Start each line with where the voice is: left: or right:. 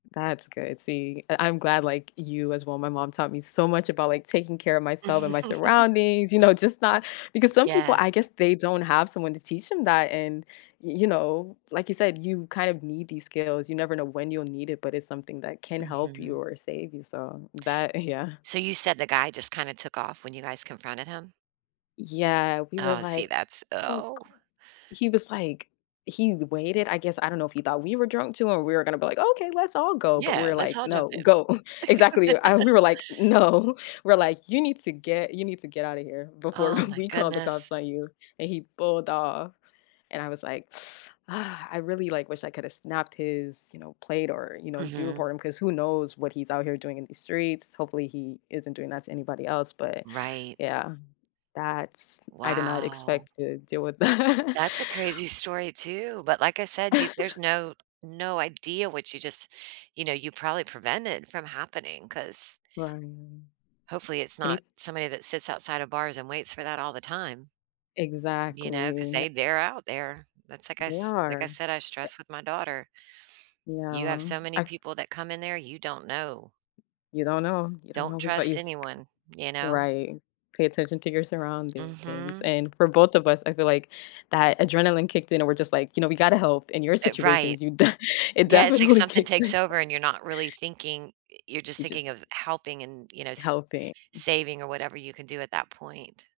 left: That's good, see, I I'm glad like, you as well, my mom taught me so much about, like, taking care of myself and my surroundings, you know, just not because some people,
right: Yeah.
left: I guess they don't have someone to teach them that, and, y you know, like you said, you kind of need these skills, you never know when you'll need it, but it's something that can help you
right: Mhm.
left: or save you, so, that, yeah.
right: So you said the guy just kinda took off when you guys confronted him?
left: Yeah, we were
right: Oh, see,
left: like,
right: that's
left: "Go,
right: Oh.
left: g" He was, like, he waited, I guess, I don't know if he thought we were drunk too or we were gonna be like, "Okay, let's all go," but
right: Yeah,
left: we're
right: let's
left: like,
right: all jump
left: "No,
right: in.
left: go." Exactly, uh, we were like, "No." We’re like, "You need to get you need to get out of here before
right: Oh, my
left: we call the
right: goodness.
left: cops on you," and he pulled off, and I was, like, "I really, like, wish I could've snapped his, you know, plate or, you know, do report
right: Mhm.
left: him, 'cause who knows what he's out here doing in the streets. Hopefully he isn't doing that to anybody else," but
right: qRight.
left: yeah, that's I did not
right: Wow.
left: expect to deal with that.
right: That's a crazy story too, but like I said, you there's no no idea what you just you know, you probably prevented from happening, 'cause
left: Right.
right: Hopefully, it's
left: And
right: not
left: he
right: somebody that sits outside of bars and waits for that all the time You know, 'cause
left: Exactly.
right: they they're out there. That's like I
left: They
right: s like I
left: are.
right: said, I stress with my daughter. You have
left: Yeah,
right: so many
left: I
right: people that come in there, you don't know.
left: You don't know. You don't
right: Don't
left: know who's.
right: trust
left: [unintelligible]
right: anyone, you know.
left: Right, pay attention to your surroundings,
right: Mhm.
left: and for both of us, I feel like that adrenaline kicked in and we're just, like, you know, "We gotta help in your
right: Uh, right.
left: situations," you d it
right: Yeah, it's like
left: definitely
right: something
left: kicked
right: takes
left: in.
right: over and you're not really thinking eh, you're just
left: You
right: thinking of
left: just
right: helping and, you know, s
left: Helping.
right: saving or whatever you can do at that point.